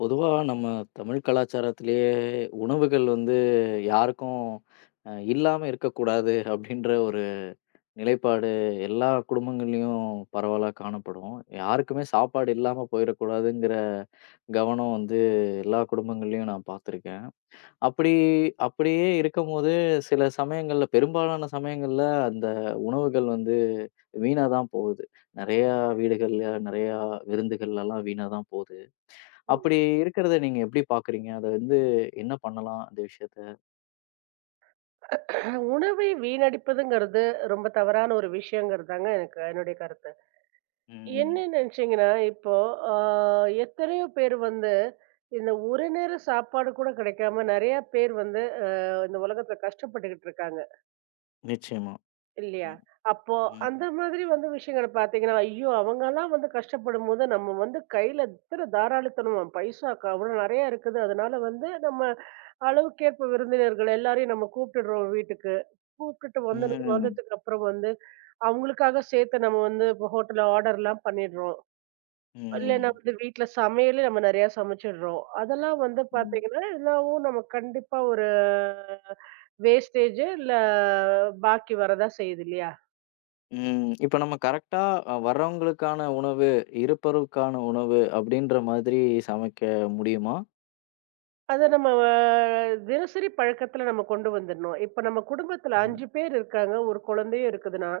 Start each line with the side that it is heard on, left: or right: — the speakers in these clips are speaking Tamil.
left: பொதுவா நம்ம தமிழ் கலாச்சாரத்திலேயே உணவுகள் வந்து யாருக்கும் இல்லாம இருக்கக்கூடாது அப்படின்ற ஒரு நிலைப்பாடு எல்லா குடும்பங்கள்லயும் பரவலா காணப்படும். யாருக்குமே சாப்பாடு இல்லாம போயிடக்கூடாதுங்கிற கவனம் வந்து எல்லா குடும்பங்கள்லயும் நான் பார்த்துருக்கேன். அப்படி அப்படியே இருக்கும்போது சில சமயங்கள்ல பெரும்பாலான சமயங்கள்ல அந்த உணவுகள் வந்து வீணா தான் போகுது. நெறையா வீடுகள்ல, நெறையா விருந்துகள்லலாம் வீணா தான் போகுது.
right: ம்.
left: அப்படி இருக்கிறத நீங்க எப்படி பார்க்குறீங்க? அத வந்து என்ன பண்ணலாம் அந்த விஷயத்த?
right: உணவை வீணடிப்பதுங்கிறது ரொம்ப தவறான ஒரு விஷயங்கிறதாங்க எனக்கு என்னுடைய கருத்து.
left: ம்.
right: என்ன நினைச்சீங்கன்னா, இப்போ ஆ எத்தனையோ பேர் வந்து இந்த ஒரு நேர சாப்பாடு கூட கிடைக்காம நெறைய பேர் வந்து இந்த உலகத்துல கஷ்டப்பட்டுக்கிட்டு இருக்காங்க.
left: நிச்சயமா.
right: இல்லையா?
left: ம்.
right: அப்போ அந்த
left: ம்.
right: மாதிரி வந்து விஷயங்கள பார்த்தீங்கன்னா, ஐயோ! அவங்கலாம் வந்து கஷ்டப்படும்போது, நம்ம வந்து கையில எத்தன தாராளித்தனமா பைசா அவ்வளோ நெறையா இருக்குது. அதனால வந்து நம்ம அளவுக்கேற்ப விருந்தினர்கள் எல்லாரையும் நம்ம கூப்பிட்டுடுறோம் வீட்டுக்கு. கூப்பிட்டுட்டு வந்தது
left: ம்.
right: வந்ததுக்கப்புறம் வந்து, அவங்களுக்காக சேர்த்து நம்ம வந்து இப்போ ஹோட்டல்ல ஆர்டர்லாம் பண்ணிடுறோம். இல்லைன்னா
left: ம்.
right: வந்து வீட்ல சமையலே நம்ம நெறையா சமைச்சிடுறோம். அதெல்லாம் வந்து
left: ம்.
right: பார்த்தீங்கன்னா, எல்லாவும் நம்ம கண்டிப்பா ஒரு வேஸ்டேஜ் இல்ல பாக்கி வரதான் செய்யுது இல்லையா?
left: ம். இப்ப நம்ம கரெக்ட்டா வர்றவங்களுக்கான உணவு, இருப்பருக்கான உணவு அப்படின்ற மாதிரி சமைக்க முடியுமா?
right: அத நம்ம தினசரி பழக்கத்துல நம்ம கொண்டு வந்துடணும். இப்ப நம்ம குடும்பத்துல
left: ம்.
right: 5 பேர் இருக்காங்க. ஒரு குழந்தையும் இருக்குதுன்னா,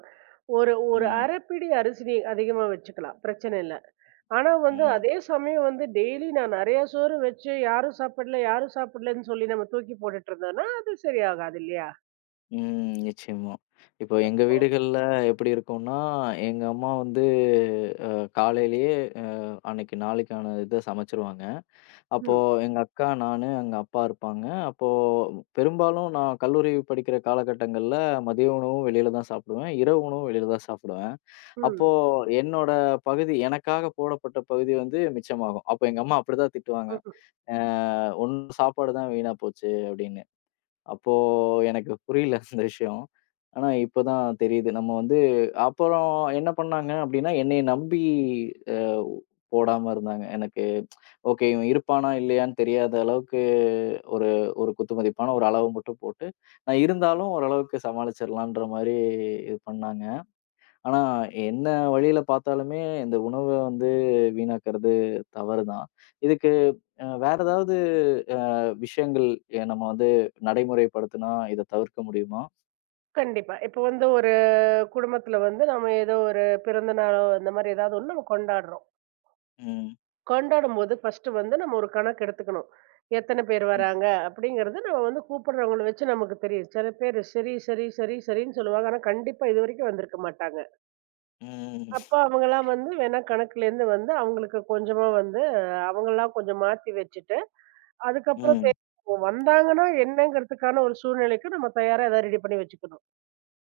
right: ஒரு ஒரு
left: ம்.
right: 1/2 பிடி அரிசி நீ அதிகமா வச்சுக்கலாம். பிரச்சனை இல்ல. ஆனா வந்து
left: ம்.
right: அதே சமயம் வந்து டெய்லி நான் நெறையா சோறு வச்சு யாரும் சாப்பிடல, யாரும் சாப்பிடலன்னு சொல்லி நம்ம தூக்கி போட்டுட்டு இருந்தோம்னா, அது சரியாகாது இல்லையா?
left: ம். நிச்சயமா. இப்போ எங்க வீடுகள்ல எப்படி இருக்கும்னா, எங்க அம்மா வந்து அ காலையிலேயே அ அன்னைக்கு நாளைக்கான இத சமைச்சுருவாங்க. அப்போ
right: ம்.
left: எங்க அக்கா, நானு, எங்க அப்பா இருப்பாங்க. அப்போ பெரும்பாலும் நான் கல்லூரி படிக்கிற காலகட்டங்கள்ல மதிய உணவும் வெளியில தான் சாப்பிடுவேன். இரவு உணவும் வெளியில தான் சாப்பிடுவேன். அப்போ
right: ம்.
left: என்னோட பகுதி எனக்காக போடப்பட்ட பகுதி வந்து மிச்சமாகும். அப்போ எங்க அம்மா அப்படிதான் திட்டுவாங்க.
right: ம்ஹ்ம்.
left: "அ உன் சாப்பாடு தான் வீணா போச்சு" அப்படின்னு. அப்போ எனக்கு புரியல அந்த விஷயம். ஆனா இப்ப தான் தெரியுது. நம்ம வந்து அப்புறம் என்ன பண்ணாங்க அப்டின்னா, என்னைய நம்பி அ போடாம இருந்தாங்க. எனக்கு ஓகே இவன் இருப்பானா? இல்லையான்னு தெரியாத அளவுக்கு ஒரு ஒரு குத்துமதிப்பான ஒரு அளவு மட்டும் போட்டு, நான் இருந்தாலும் ஓரளவுக்கு சமாளிச்சிடலான்ற மாரி இது பண்ணாங்க. ஆனா என்ன வழியில பார்த்தாலுமே இந்த உணவ வந்து வீணாக்குறது தவறு தான். இதுக்கு வேற ஏதாவது அ விஷயங்கள் நம்ம வந்து நடைமுறைப்படுத்துனா, இத தவிர்க்க முடியுமா?
right: கண்டிப்பா. இப்ப வந்து ஒரு குடும்பத்துல வந்து நம்ம ஏதோ ஒரு பிறந்த நாளோ, இந்த மாரி ஏதாவது ஒண்ணு நம்ம கொண்டாடுறோம்.
left: ம்.
right: கொண்டாடும்போது ஃபர்ஸ்ட் வந்து நம்ம ஒரு கணக்கு எடுத்துக்கணும். எத்தன பேர்
left: ம்.
right: வராங்க? அப்படிங்கிறது நம்ம வந்து கூப்பிடுறவங்கள வச்சு நமக்கு தெரியும். சில பேரு சரி, சரி, சரி, சரின்னு சொல்லுவாங்க. ஆனா, கண்டிப்பா இதுவரைக்கும் வந்திருக்க மாட்டாங்க.
left: ம்.
right: அப்ப அவங்கலாம் வந்து வேணா கணக்குலேருந்து வந்து அவங்களுக்கு கொஞ்சமா வந்து அவங்கலாம் கொஞ்சம் மாத்தி வச்சுட்டு, அதுக்கப்புறம்
left: ம்.
right: வந்தாங்கன்னா என்னங்கிறதுக்கான ஒரு சூழ்நிலைக்கு நம்ம தயாரா எதாவது ரெடி பண்ணி வச்சுக்கணும்.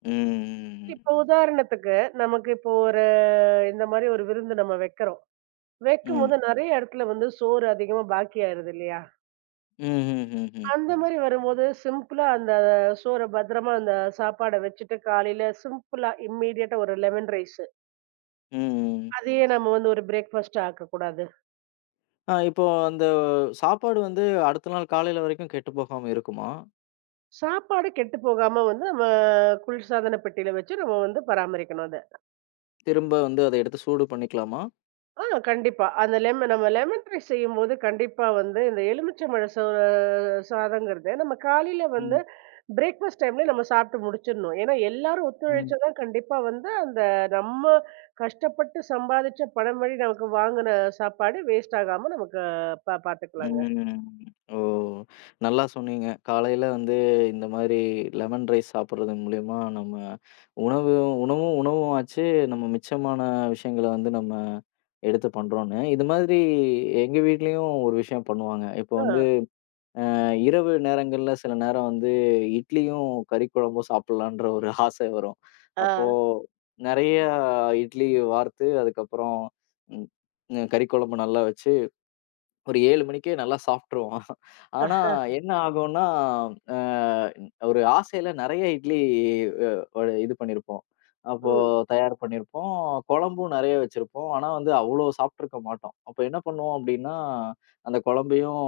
left: ம்.
right: இப்போ உதாரணத்துக்கு, நமக்கு இப்போ ஒரு இந்த மாரி ஒரு விருந்து நம்ம வைக்கிறோம்.
left: ம்.
right: வைக்கும்போது நெறைய இடத்துல வந்து சோறு அதிகமா பாக்கி ஆயிருது இல்லையா?
left: ம்ஹ்ஹ்ஹ்ம். ம்.
right: அந்த மாரி வரும்போது சிம்பிளா அந்த சோற பத்திரமா அந்த சாப்பாட வச்சுட்டு காலையில சிம்பிளா இம்மீடியட்டா ஒரு லெமன் ரைஸ்.
left: ம் ம் ம்.
right: அதையே நம்ம வந்து ஒரு பிரேக்ஃபாஸ்ட்டா ஆக்கக்கூடாது.
left: ஆ இப்போ அந்த சாப்பாடு வந்து அடுத்த நாள் காலையில வரைக்கும் கெட்டு போகாம இருக்குமா?
right: சாப்பாடு கெட்டு போகாம வந்து நம்ம குளிர்சாதன பெட்டியில வச்சு நம்ம வந்து பராமரிக்கணும் அத.
left: திரும்ப வந்து அத எடுத்து சூடு பண்ணிக்கலாமா?
right: ஆ கண்டிப்பா. அந்த லெமன் நம்ம லெமன் ரைஸ் செய்யும்போது கண்டிப்பா வந்து இந்த எலுமிச்சம்பழ சாதங்கிறது நம்ம காலையில வந்து
left: ம்.
right: பிரேக்ஃபாஸ்ட் டைம்ல நம்ம சாப்பிட்டு முடிச்சிடணும். ஏன்னா எல்லாரும்
left: ம்.
right: ஒத்துழைச்சா கண்டிப்பா வந்து அந்த நம்ம கஷ்டப்பட்டு சம்பாதிச்ச பணம் வழி நமக்கு வாங்குன சாப்பாடு வேஸ்ட் ஆகாம நமக்கு பாத்துக்கலாங்க.
left: ம். ஓ! நல்லா சொன்னீங்க. காலையில வந்து இந்த மாரி லெமன் ரைஸ் சாப்பிடுறது மூலியமா நம்ம உணவு உணவும் உணவும் ஆச்சு. நம்ம மிச்சமான விஷயங்கள வந்து நம்ம எடுத்து பண்றோம்ன்னு. இது மாதிரி எங்க வீட்லயும் ஒரு விஷயம் பண்ணுவாங்க. இப்போ
right: ஆ,
left: வந்து இரவு நேரங்கள்ல சில நேரம் வந்து இட்லியும் கறி குழம்பும் சாப்பிடலான்ற ஒரு ஆசை வரும்.
right: ஆ,
left: அப்போ நெறைய இட்லி வார்த்து அதுக்கப்புறம் ம் கறி குழம்பு நல்லா வச்சு ஒரு 7 மணிக்கே நல்லா சாப்ட்டுருவோம். ஆனா
right: ஆ,
left: என்ன ஆகும்னா, அ ஒரு ஆசையில நெறைய இட்லி அ ஒரு இது பண்ணியிருப்போம். அப்போ
right: ம்.
left: தயார் பண்ணியிருப்போம். குழம்பும் நெறைய வச்சிருப்போம். ஆனா வந்து அவ்ளோ சாப்ட்டுருக்க மாட்டோம். அப்ப என்ன பண்ணுவோம் அப்டின்னா, அந்த குழம்பையும்,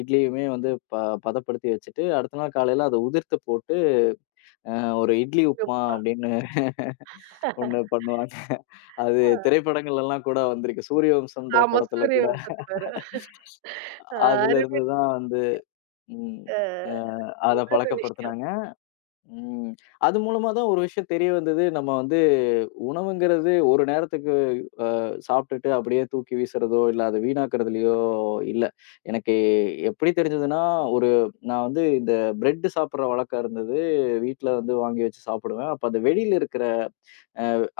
left: இட்லியுமே வந்து பதப்படுத்தி வச்சுட்டு, அடுத்த நாள் காலையில அத உதிர்த்து போட்டு, ஒரு இட்லி உப்புமா
right: உப்புமா.
left: அப்டின்னு ஒண்ணு பண்ணுவாங்க. அது
right: ஆ,
left: திரைப்படங்கள்லலாம் கூட வந்திருக்கு. சூரியவம்சம்ன்ற
right: ஆமா
left: படத்துல
right: சூரிய
left: கூட
right: வம்சத்துல வரும். ஆ, அருமை.
left: அதுலருந்து தான் வந்து ம்.
right: ஆ,
left: அ அத
right: நல்ல ஒரு விஷயம்.
left: பழக்கப்படுத்துனாங்க. ம். அது மூலமா தான் ஒரு விஷயம் தெரிய வந்தது. நம்ம வந்து உணவுங்கிறது ஒரு நேரத்துக்கு சாப்பிட்டுட்டு அப்படியே தூக்கி வீசுறதோ, இல்ல அத வீணாக்குறதுலயோ இல்ல. எனக்கு எப்படி தெரிஞ்சதுன்னா, ஒரு நான் வந்து இந்த பிரெட் சாப்பிடுற வழக்கம் இருந்தது. வீட்ல வந்து வாங்கி வச்சு சாப்பிடுவேன். அப்ப அந்த வெளியில இருக்கிற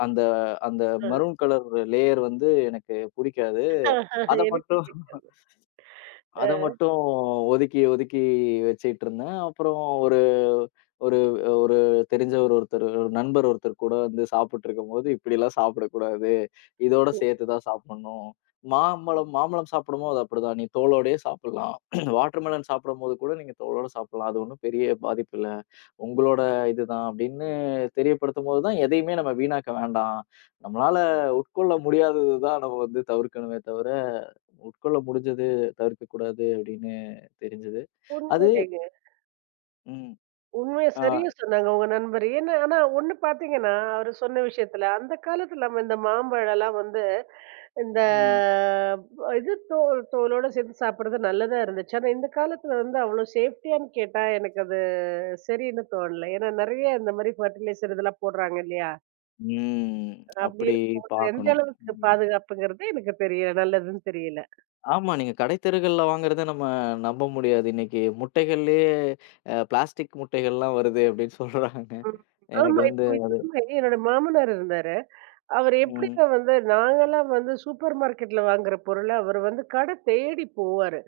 left: அந்த அந்த
right: ஆ.
left: மெரூன் கலர் லேயர் வந்து எனக்கு புடிக்காது.
right: ஆ,
left: அத
right: எனக்கு
left: மட்டும்
right: பிடிக்கும்.
left: அத
right: அ
left: மட்டும் ஒதுக்கி வச்சுட்டுருந்தேன். அப்புறம் ஒரு ஒரு ஒரு தெரிஞ்சவர் ஒருத்தர், ஒரு நண்பர் ஒருத்தர் கூட வந்து சாப்பிட்டுருக்கும்போது, "இப்படிலாம் சாப்பிடக்கூடாது. இதோட சேர்த்து தான் சாப்பிடணும். மாம்பழம் மாம்பழம் சாப்பிடும்போது அது அப்படிதான். நீ தோலோடயே சாப்பிடலாம். வாட்டர்மெலன் சாப்பிடும்போது கூட நீங்க தோலோட சாப்பிடலாம். அது ஒண்ணும் பெரிய பாதிப்பு இல்ல. உங்களோட இதுதான்." அப்படின்னு தெரியப்படுத்தும்போது தான், எதையுமே நம்ம வீணாக்க வேண்டாம். நம்மளால உட்கொள்ள முடியாதது தான் நம்ம வந்து தவிர்க்கணுமே தவிர உட்கொள்ள முடிஞ்சது, தவிர்க்கக் கூடாது அப்படின்னு தெரிஞ்சது. அது
right: உண்மையிலேங்க.
left: ம்.
right: உண்மைய
left: ஆ.
right: சரியா சொன்னாங்க உங்க நண்பர். ஏன்னா ஆனா ஒண்ணு பார்த்தீங்கன்னா, அவரு சொன்ன விஷயத்துல, அந்த காலத்துல நம்ம இந்த மாம்பழம்லாம் வந்து இந்த
left: ம்.
right: இது தோல் தோலோட சேர்த்து சாப்பிடுறது நல்லதா இருந்துச்சு. ஆனா இந்த காலத்துல வந்து அவ்ளோ சேஃப்டியான்னு கேட்டா, எனக்கு அது சரின்னு தோணல. ஏன்னா நெறைய இந்த மாரி ஃபெர்டிலைசர் இதெல்லாம் போடுறாங்க இல்லையா?
left: ம்.
right: அப்படி
left: அப்படி
right: இருக்கும்போது எந்த
left: பார்க்கணும்.
right: அளவுக்கு
left: ம்.
right: பாதுகாப்புங்கிறது எனக்கு தெரியல. நல்லதுன்னு தெரியல.
left: ஆமா. நீங்க கடைத்தெருகள்ல வாங்குறத நம்ம நம்ப முடியாது. இன்னைக்கு முட்டைகள்லயே பிளாஸ்டிக் முட்டைகள்லாம் வருது அப்படின்னு சொல்றாங்க.
right: ம்.
left: எனக்கு
right: ஆமா.
left: வந்து
right: இப்போ இது என்னோட மாமனார் இருந்தாரு. அவர்
left: ம்.
right: எப்படிங்க வந்து நாங்கலாம் வந்து சூப்பர் மார்க்கெட்ல வாங்குற பொருள, அவர் வந்து கடை தேடி போவாரு.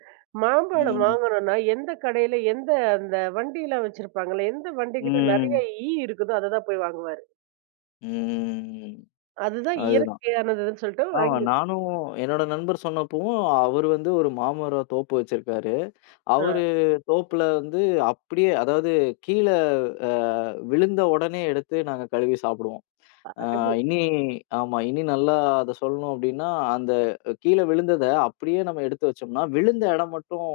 right: மாம்பழம்
left: ம்.
right: வாங்கணும்னா, எந்த கடையில எந்த அந்த வண்டிலாம் வச்சிருப்பாங்கல்ல, எந்த வண்டிகிட்ட
left: ம்.
right: நெறைய ஈ இருக்குதோ, அத தான் போய் வாங்குவாரு.
left: ம்.
right: அதுதான்
left: அதுதான்.
right: இயற்கையானதுன்னு சொல்லிட்டு
left: ஆமா.
right: வாங்கி
left: நானும் என்னோட நண்பர் சொன்னப்பவும், அவரு வந்து ஒரு மாமரம் தோப்பு வச்சிருக்காரு.
right: ஆ
left: அவரு தோப்புல வந்து அப்படியே அதாவது கீழ அ விழுந்த உடனே எடுத்து நாங்க கழுவி சாப்பிடுவோம். அ
right: அருமை.
left: இனி ஆமா. இனி நல்லா அத சொல்லணும் அப்படின்னா, அந்த கீழ விழுந்தத அப்படியே நம்ம எடுத்து வச்சோம்னா, விழுந்த இடம் மட்டும்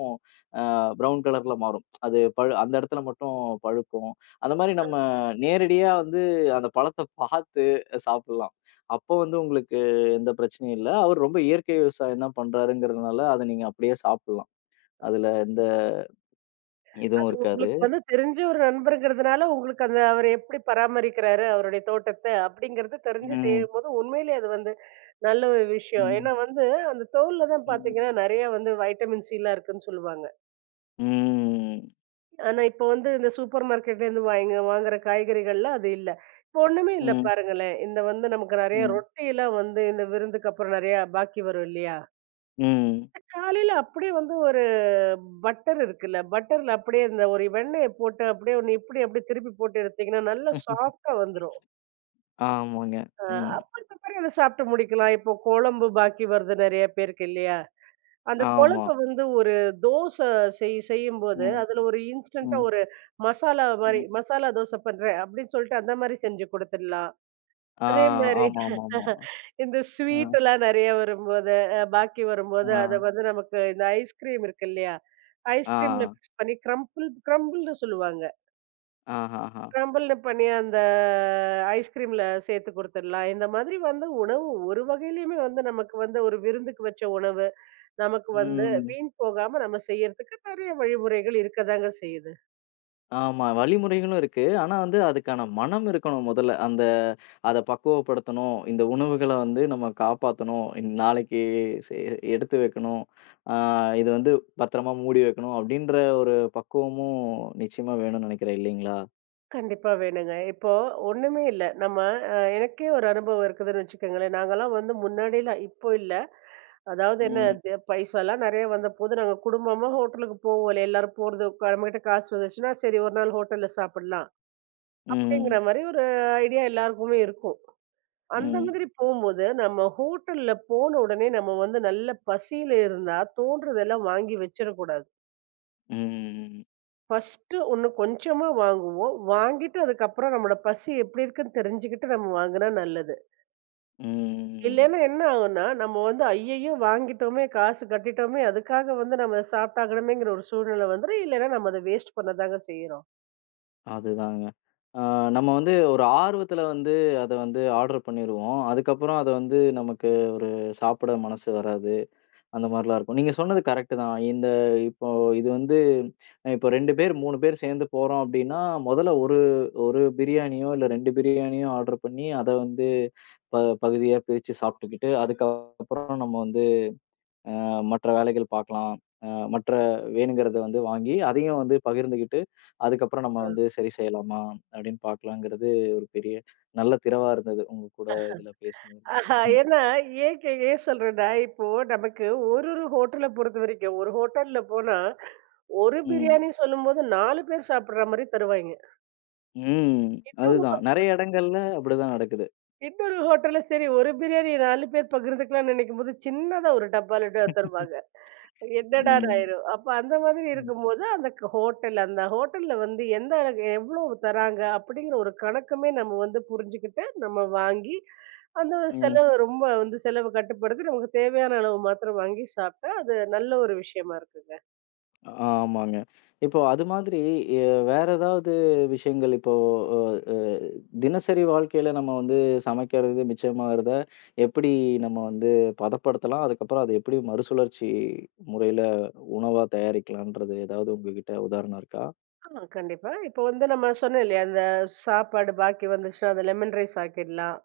left: ப்ரவுன் கலர்ல மாறும். அது பழு அந்த இடத்துல மட்டும் பழுக்கும். அந்த மாரி நம்ம நேரடியா வந்து அந்த பழத்த பார்த்து சாப்பிடலாம். அப்போ வந்து உங்களுக்கு எந்த பிரச்சனையும் இல்ல. அவரு ரொம்ப இயற்கை விவசாயம் தான் பண்றாருங்கிறதுனால, அத நீங்க அப்படியே சாப்பிடலாம். அதுல எந்த இதுவும்
right: அது
left: இருக்காது.
right: உங்களுக்கு வந்து தெரிஞ்ச ஒரு நண்பர்ங்கிறதுனால, உங்களுக்கு அந்த அவரு எப்படி பராமரிக்கிறாரு, அவருடைய தோட்டத்த அப்படிங்கிறது தெரிஞ்சு
left: ம்.
right: செய்யும்போது, உண்மையிலேயே அது வந்து நல்ல ஒரு விஷயம்.
left: ம்.
right: ஏன்னா வந்து, அந்த தோல்ல தான்
left: ம்.
right: பாத்தீங்கன்னா, நெறைய வந்து வைட்டமின் சிலாம் இருக்குன்னு சொல்லுவாங்க.
left: ம்.
right: ஆனா, இப்ப வந்து இந்த சூப்பர் மார்க்கெட்லேருந்து வாய்ங்க வாங்குற காய்கறிகள்ல அது இல்ல. இப்போ ஒண்ணுமே இல்ல
left: ம்.
right: பாருங்களேன். இந்த வந்து நமக்கு நெறைய
left: ம்.
right: ரொட்டிலாம் வந்து இந்த விருந்துக்கு அப்புறம் நெறைய பாக்கி வரும் இல்லையா?
left: ம்.
right: காலையில அப்படியே வந்து ஒரு பட்டர் இருக்குல்ல, பட்டர்ல அப்படியே இந்த ஒரு வெண்ணெய போட்டு அப்படியே ஒண்ணு இப்படி அப்படியே திருப்பி போட்டு எடுத்தீங்கன்னா, நல்லா சாஃப்ட்டா வந்துரும்.
left: ஆமாங்க.
right: அ
left: ம்.
right: அப்ப இந்த மாரி அத சாப்ட்டு முடிக்கலாம். இப்போ குழம்பு பாக்கி வருது நெறைய பேருக்கு இல்லையா? அந்த
left: ஆமா.
right: குழம்பு வந்து ஒரு தோசை செய்யும்போது,
left: ம்.
right: அதுல ஒரு இன்ஸ்டன்ட்டா
left: ம்.
right: ஒரு மசாலா மாரி,
left: ம்.
right: மசாலா தோசை பண்றேன் அப்படின்னு சொல்லிட்டு அந்த மாரி செஞ்சு குடுத்துடலாம்.
left: ஆ.
right: அதே மாரி
left: ஆமாமாமா.
right: இந்த
left: அ.
right: ஸ்வீட்டெல்லாம் நெறைய வரும்போது, பாக்கி வரும்போது,
left: ஆ.
right: அத வந்து நமக்கு இந்த ஐஸ்கிரீம் இருக்கு இல்லையா? ஐஸ்கிரீம்ல
left: ஆ.
right: மிக்ஸ் பண்ணி கிரம்பிள் கிரம்பிள்னு சொல்லுவாங்க.
left: ஆஹஹா.
right: கிரம்பிள்னு பண்ணி அந்த ஐஸ்கிரீம்ல சேர்த்து குடுத்துடலாம். இந்த மாதிரி வந்து உணவு ஒரு வகையிலயுமே வந்து நமக்கு வந்து ஒரு விருந்துக்கு வச்ச உணவு. நமக்கு வந்து
left: ம்.
right: வீண் போகாம நம்ம செய்யறதுக்கு நெறைய வழிமுறைகள் இருக்கதாங்க செய்யுது.
left: ஆமா. வழிமுறைகளும் இருக்கு. ஆனா வந்து அதுக்கான மனம் இருக்கணும் முதல்ல. அந்த அத பக்குவப்படுத்தணும். இந்த உணவுகள வந்து நம்ம காப்பாத்தணும். நாளைக்கு சே எடுத்து வைக்கணும். ஆ இது வந்து பத்திரமா மூடி வைக்கணும் அப்படின்ற ஒரு பக்குவமும் நிச்சயமா வேணும்னு நினைக்கிறேன் இல்லைங்களா?
right: கண்டிப்பா வேணுங்க. இப்போ ஒண்ணுமே இல்ல. நம்ம எனக்கே ஒரு அனுபவம் இருக்குதுன்னு வச்சுக்கோங்களேன். நாங்கலாம் வந்து முன்னாடிலாம் இப்போ இல்ல. அதாவது என்ன
left: ம்.
right: இது பைசாலாம் நெறைய வந்தபோது நாங்க குடும்பமா ஹோட்டலுக்கு போவோம்ல. எல்லாரும் போறது உட்கா நம்மகிட்ட காசு வந்துச்சுன்னா, சரி ஒரு நாள் ஹோட்டல்ல சாப்பிடலாம். அப்படிங்கிற
left: ம்.
right: மாரி ஒரு ஐடியா எல்லாருக்குமே இருக்கும். அந்த
left: ம்.
right: மாதிரி போம்போது நம்ம ஹோட்டல்ல போன உடனே நம்ம வந்து நல்ல பசியில இருந்தா தோன்றதெல்லாம் வாங்கி வச்சிடக்கூடாது.
left: ம்.
right: ஃபர்ஸ்ட்டு ஒண்ணு கொஞ்சமா வாங்குவோம். வாங்கிட்டு அதுக்கப்புறம் நம்மோட பசி எப்படி இருக்குன்னு தெரிஞ்சுக்கிட்டு நம்ம வாங்குனா நல்லது.
left: ம்.
right: இல்லன்னா என்ன ஆகும்னா, நம்ம வந்து ஐய்யய்யோ! வாங்கிட்டோமே, காசு கட்டிட்டோமே, அதுக்காக வந்து நம்ம சாப்ட்டாகணுமேங்கிற ஒரு சூழ்நிலை வந்துரும். இல்லன்னா நம்ம அத வேஸ்ட் பண்ணதாங்க செய்றோம்.
left: அதுதாங்க. ஆ நம்ம வந்து ஒரு ஆர்வத்துல வந்து அத வந்து ஆர்டர் பண்ணிருவோம். அதுக்கப்புறம் அத வந்து நமக்கு ஒரு சாப்பிட மனசு வராது. அந்த மாரிலாம் இருக்கும். நீங்க சொன்னது கரெக்ட்டு தான். இந்த இப்போ இது வந்து இப்போ 2 பேர், 3 பேர் சேர்ந்து போறோம் அப்டின்னா, மொதல்ல ஒரு ஒரு பிரியாணியோ, இல்ல 2 பிரியாணியோ ஆர்டர் பண்ணி, அத வந்து ப பகுதியா பிரிச்சு சாப்ட்டுக்கிட்டு, அதுக்கப்புறம் நம்ம வந்து மற்ற வேலைகள் பார்க்கலாம். அ மற்ற வேணுங்கிறத வந்து வாங்கி, அதையும் வந்து பகிர்ந்துகிட்டு, அதுக்கப்புறம் நம்ம
right: ம்.
left: வந்து சரி செய்யலாமா? அப்டின்னு பார்க்கலாங்கிறது ஒரு பெரிய நல்ல திறவா இருந்தது. உங்க கூட இதுல பேசுனதுல.
right: ஆஹா ஏன்னா ஏன் சொல்றேன்னா, இப்போ நமக்கு ஒரு ஒரு ஹோட்டல பொறுத்தவரைக்கும், ஒரு ஹோட்டல்ல போனா, ஒரு
left: ம்.
right: பிரியாணி சொல்லும்போது 4 பேர் சாப்பிடுற மாரி தருவாய்ங்க.
left: ம்.
right: இன்னொரு
left: அதுதான். நெறைய இடங்கள்ல அப்டிதான் நடக்குது.
right: இன்னொரு ஹோட்டல்ல சரி ஒரு பிரியாணி 4 பேர் பகிர்ந்துக்கலாம்ன்னு நினைக்கும்போது, சின்னதா ஒரு டப்பால தருவாங்க. என்னடான்னு
left: ம்.
right: ஆயிரும். அப்ப அந்த மாதிரி
left: ம்.
right: இருக்கும்போது, அந்த ஹோட்டல் அந்த ஹோட்டல்ல வந்து எந்த அளவுக்கு எவ்ளோ தராங்க? அப்படிங்கிற ஒரு கணக்குமே நம்ம வந்து புரிஞ்சுக்கிட்டு, நம்ம வாங்கி, அந்த
left: ம்.
right: செலவு ரொம்ப வந்து செலவு கட்டுப்படுத்தி, நமக்கு தேவையான அளவு மாத்திரம் வாங்கி சாப்பிட்டா, அது நல்ல ஒரு விஷயமா இருக்குங்க.
left: ஆமாங்க. இப்போ அது மாதிரி எ வேற ஏதாவது விஷயங்கள் இப்போ அ அ தினசரி வாழ்க்கையில நம்ம வந்து சமைக்கிறது மிச்சமாகறத எப்படி நம்ம வந்து பதப்படுத்தலாம்? அதுக்கப்புறம் அது எப்படி மறுசுழற்சி முறையில உணவா தயாரிக்கலான்றது ஏதாவது உங்ககிட்ட உதாரணம் இருக்கா?
right: ஆ கண்டிப்பா. இப்ப வந்து நம்ம சொன்னோம் இல்லையா? அந்த சாப்பாடு பாக்கி வந்துச்சுன்னா, அத லெமன் ரைஸ் ஆக்கிடலாம்.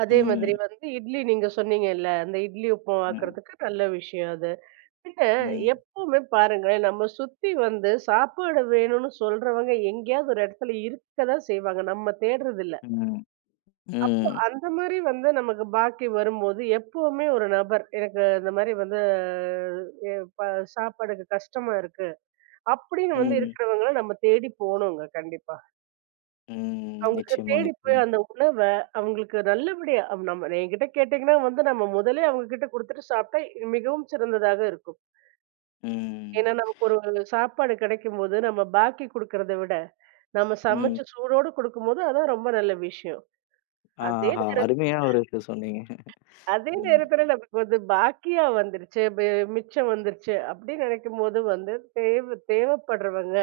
right: அதே மாதிரி
left: ம்.
right: வந்து இட்லி நீங்க சொன்னீங்கல்ல, அந்த இட்லி
left: ம்.
right: உப்புமாக்குறதுக்கு நல்ல விஷயம் அது. பின்ன
left: ம்.
right: எப்பவுமே பாருங்களேன், நம்ம சுத்தி வந்து சாப்பாடு வேணும்னு சொல்றவங்க எங்கேயாவது ஒரு இடத்துல இருக்க தான் செய்வாங்க. நம்ம தேடுறதில்ல.
left: ம்.
right: அப்போ
left: ம்.
right: அந்த மாரி வந்து நமக்கு பாக்கி வரும்போது, எப்பவுமே ஒரு நபர் எனக்கு இந்த மாரி வந்து எ ப சாப்பாடுக்கு கஷ்டமா இருக்கு, அப்படின்னு வந்து
left: ம்.
right: இருக்கிறவங்கள நம்ம தேடி போணுங்க கண்டிப்பா.
left: ம்.
right: அவங்களுக்கு
left: நிச்சயமா,
right: தேடி போய்
left: நிச்சயமா.
right: அந்த உணவ அவங்களுக்கு நல்லபடியா நம்ம என்கிட்ட கேட்டீங்கன்னா வந்து நம்ம முதலே அவங்க கிட்ட குடுத்துட்டு சாப்பிட்டா இது மிகவும் சிறந்ததாக இருக்கும்.
left: ம்.
right: ஏன்னா நமக்கு ஒரு சாப்பாடு கிடைக்கும்போது, நம்ம பாக்கி குடுக்கறத விட, நம்ம
left: ம்.
right: சமைச்சு சூடோடு குடுக்கும்போது அதான் ரொம்ப நல்ல விஷயம். அதே
left: ஆஹா!
right: நேரத்
left: அருமையா ஒரு இது சொன்னீங்க.
right: அதே
left: ம்.
right: நேரத்துல நமக்கு வந்து பாக்கியா வந்துருச்சு, மிச்சம் வந்துருச்சு அப்படின்னு நினைக்கும்போது வந்து தேவைப்படுறவங்க,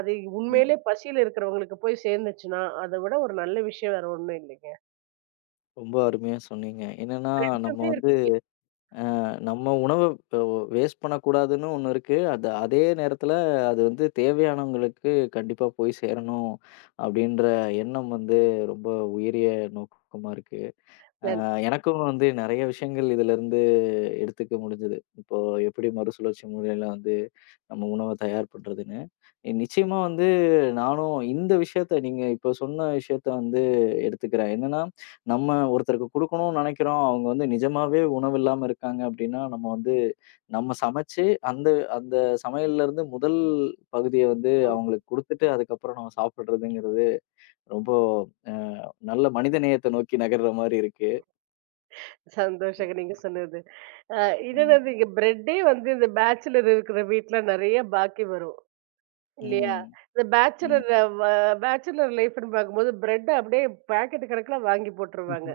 right: அது
left: ம்.
right: உண்மையிலே பசியில இருக்கிறவங்களுக்கு போய் சேர்ந்துச்சுன்னா, அத விட ஒரு நல்ல விஷயம் வேற ஒண்ணும் இல்லைங்க.
left: ரொம்ப அருமையா சொன்னீங்க. என்னன்னா, நம்ம
right: 2மே
left: வந்து
right: இருக்கு.
left: நம்ம உணவ அ வேஸ்ட் பண்ணக்கூடாதுன்னு ஒண்ணு இருக்கு. அது அதே நேரத்தில அது வந்து தேவையானவங்களுக்கு கண்டிப்பா போய் சேரணும் அப்படின்ற எண்ணம் வந்து ரொம்ப உயரிய நோக்கமா இருக்கு.
right: நன்றி.
left: எனக்கும் வந்து நெறைய விஷயங்கள் இதுலருந்து எடுத்துக்க முடிஞ்சது. இப்போ எப்படி மறுசுழற்சி முறையில வந்து நம்ம உணவ தயார் பண்றதுன்னு. நிச்சயமா வந்து நானும் இந்த விஷயத்த நீங்க இப்போ சொன்ன விஷயத்த வந்து எடுத்துக்கிறேன். என்னன்னா, நம்ம ஒருத்தருக்கு குடுக்கணும்னு நெனைக்கிறோம். அவங்க வந்து நிஜமாவே உணவு இல்லாம இருக்காங்க அப்படின்னா, நம்ம வந்து நம்ம சமைச்சு அந்த அந்த சமையல்லருந்து முதல் பகுதிய வந்து அவங்களுக்கு குடுத்துட்டு, அதுக்கப்புறம் நம்ம சாப்பிடுறதுங்கிறது ரொம்ப அ நல்ல மனிதநேயத்த நோக்கி நகர்ற மாரி இருக்கு.
right: சந்தோஷங்க நீங்க சொன்னது. அ என்னன்னா
left: ம்.
right: நீங்க பிரெட்டே வந்து இந்த பேச்சுலர் இருக்கிற வீட்ல நெறைய பாக்கி வரும். இல்லையா?
left: ம்.
right: இந்த
left: ம்.
right: பேச்சுலர் வ பேச்சுலர் லைஃப்ன்னு பார்க்கும்போது பிரெட்ட அப்படியே பாக்கெட் கணக்குல வாங்கி போட்டுருவாங்க.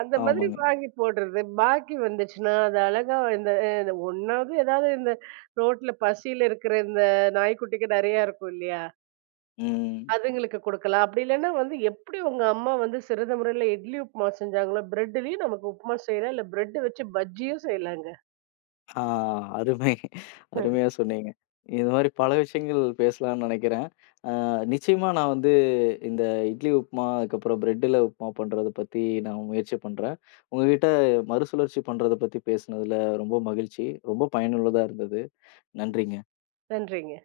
right: அந்த மாதிரி
left: ஆமாங்க.
right: வாங்கி போடுறது. பாக்கி வந்துச்சுன்னா, அது அழகா இந்த இந்த 1வது ஏதாவது இந்த ரோட்ல பசியில இருக்கிற இந்த நாய்க்குட்டிங்க நெறையா இருக்கும் இல்லையா?
left: ம்.
right: அதுங்களுக்கு குடுக்கலாம். அப்படி இல்லன்னா வந்து எப்படி உங்க அம்மா வந்து சிறந்த முறையில இட்லி, உப்புமா செஞ்சாங்களோ, பிரெட்லயும் நமக்கு உப்புமா செய்யலாம். இல்ல பிரெட் வச்சு பஜ்ஜியும் செய்யலாங்க.
left: ஆ அருமை, அருமையா சொன்னீங்க. இது மாரி பல விஷயங்கள் பேசலாம்னு நெனைக்கிறேன். நிச்சயமா நான் வந்து இந்த இட்லி உப்புமா, அதுக்கப்புறம் பிரெட்ல உப்புமா பண்றத பத்தி நான் முயற்சி பண்றேன். உங்ககிட்ட மறுசுழற்சி பண்றத பத்தி பேசினதுல ரொம்ப மகிழ்ச்சி. ரொம்ப பயனுள்ளதா இருந்தது. நன்றிங்க.
right: நன்றிங்க.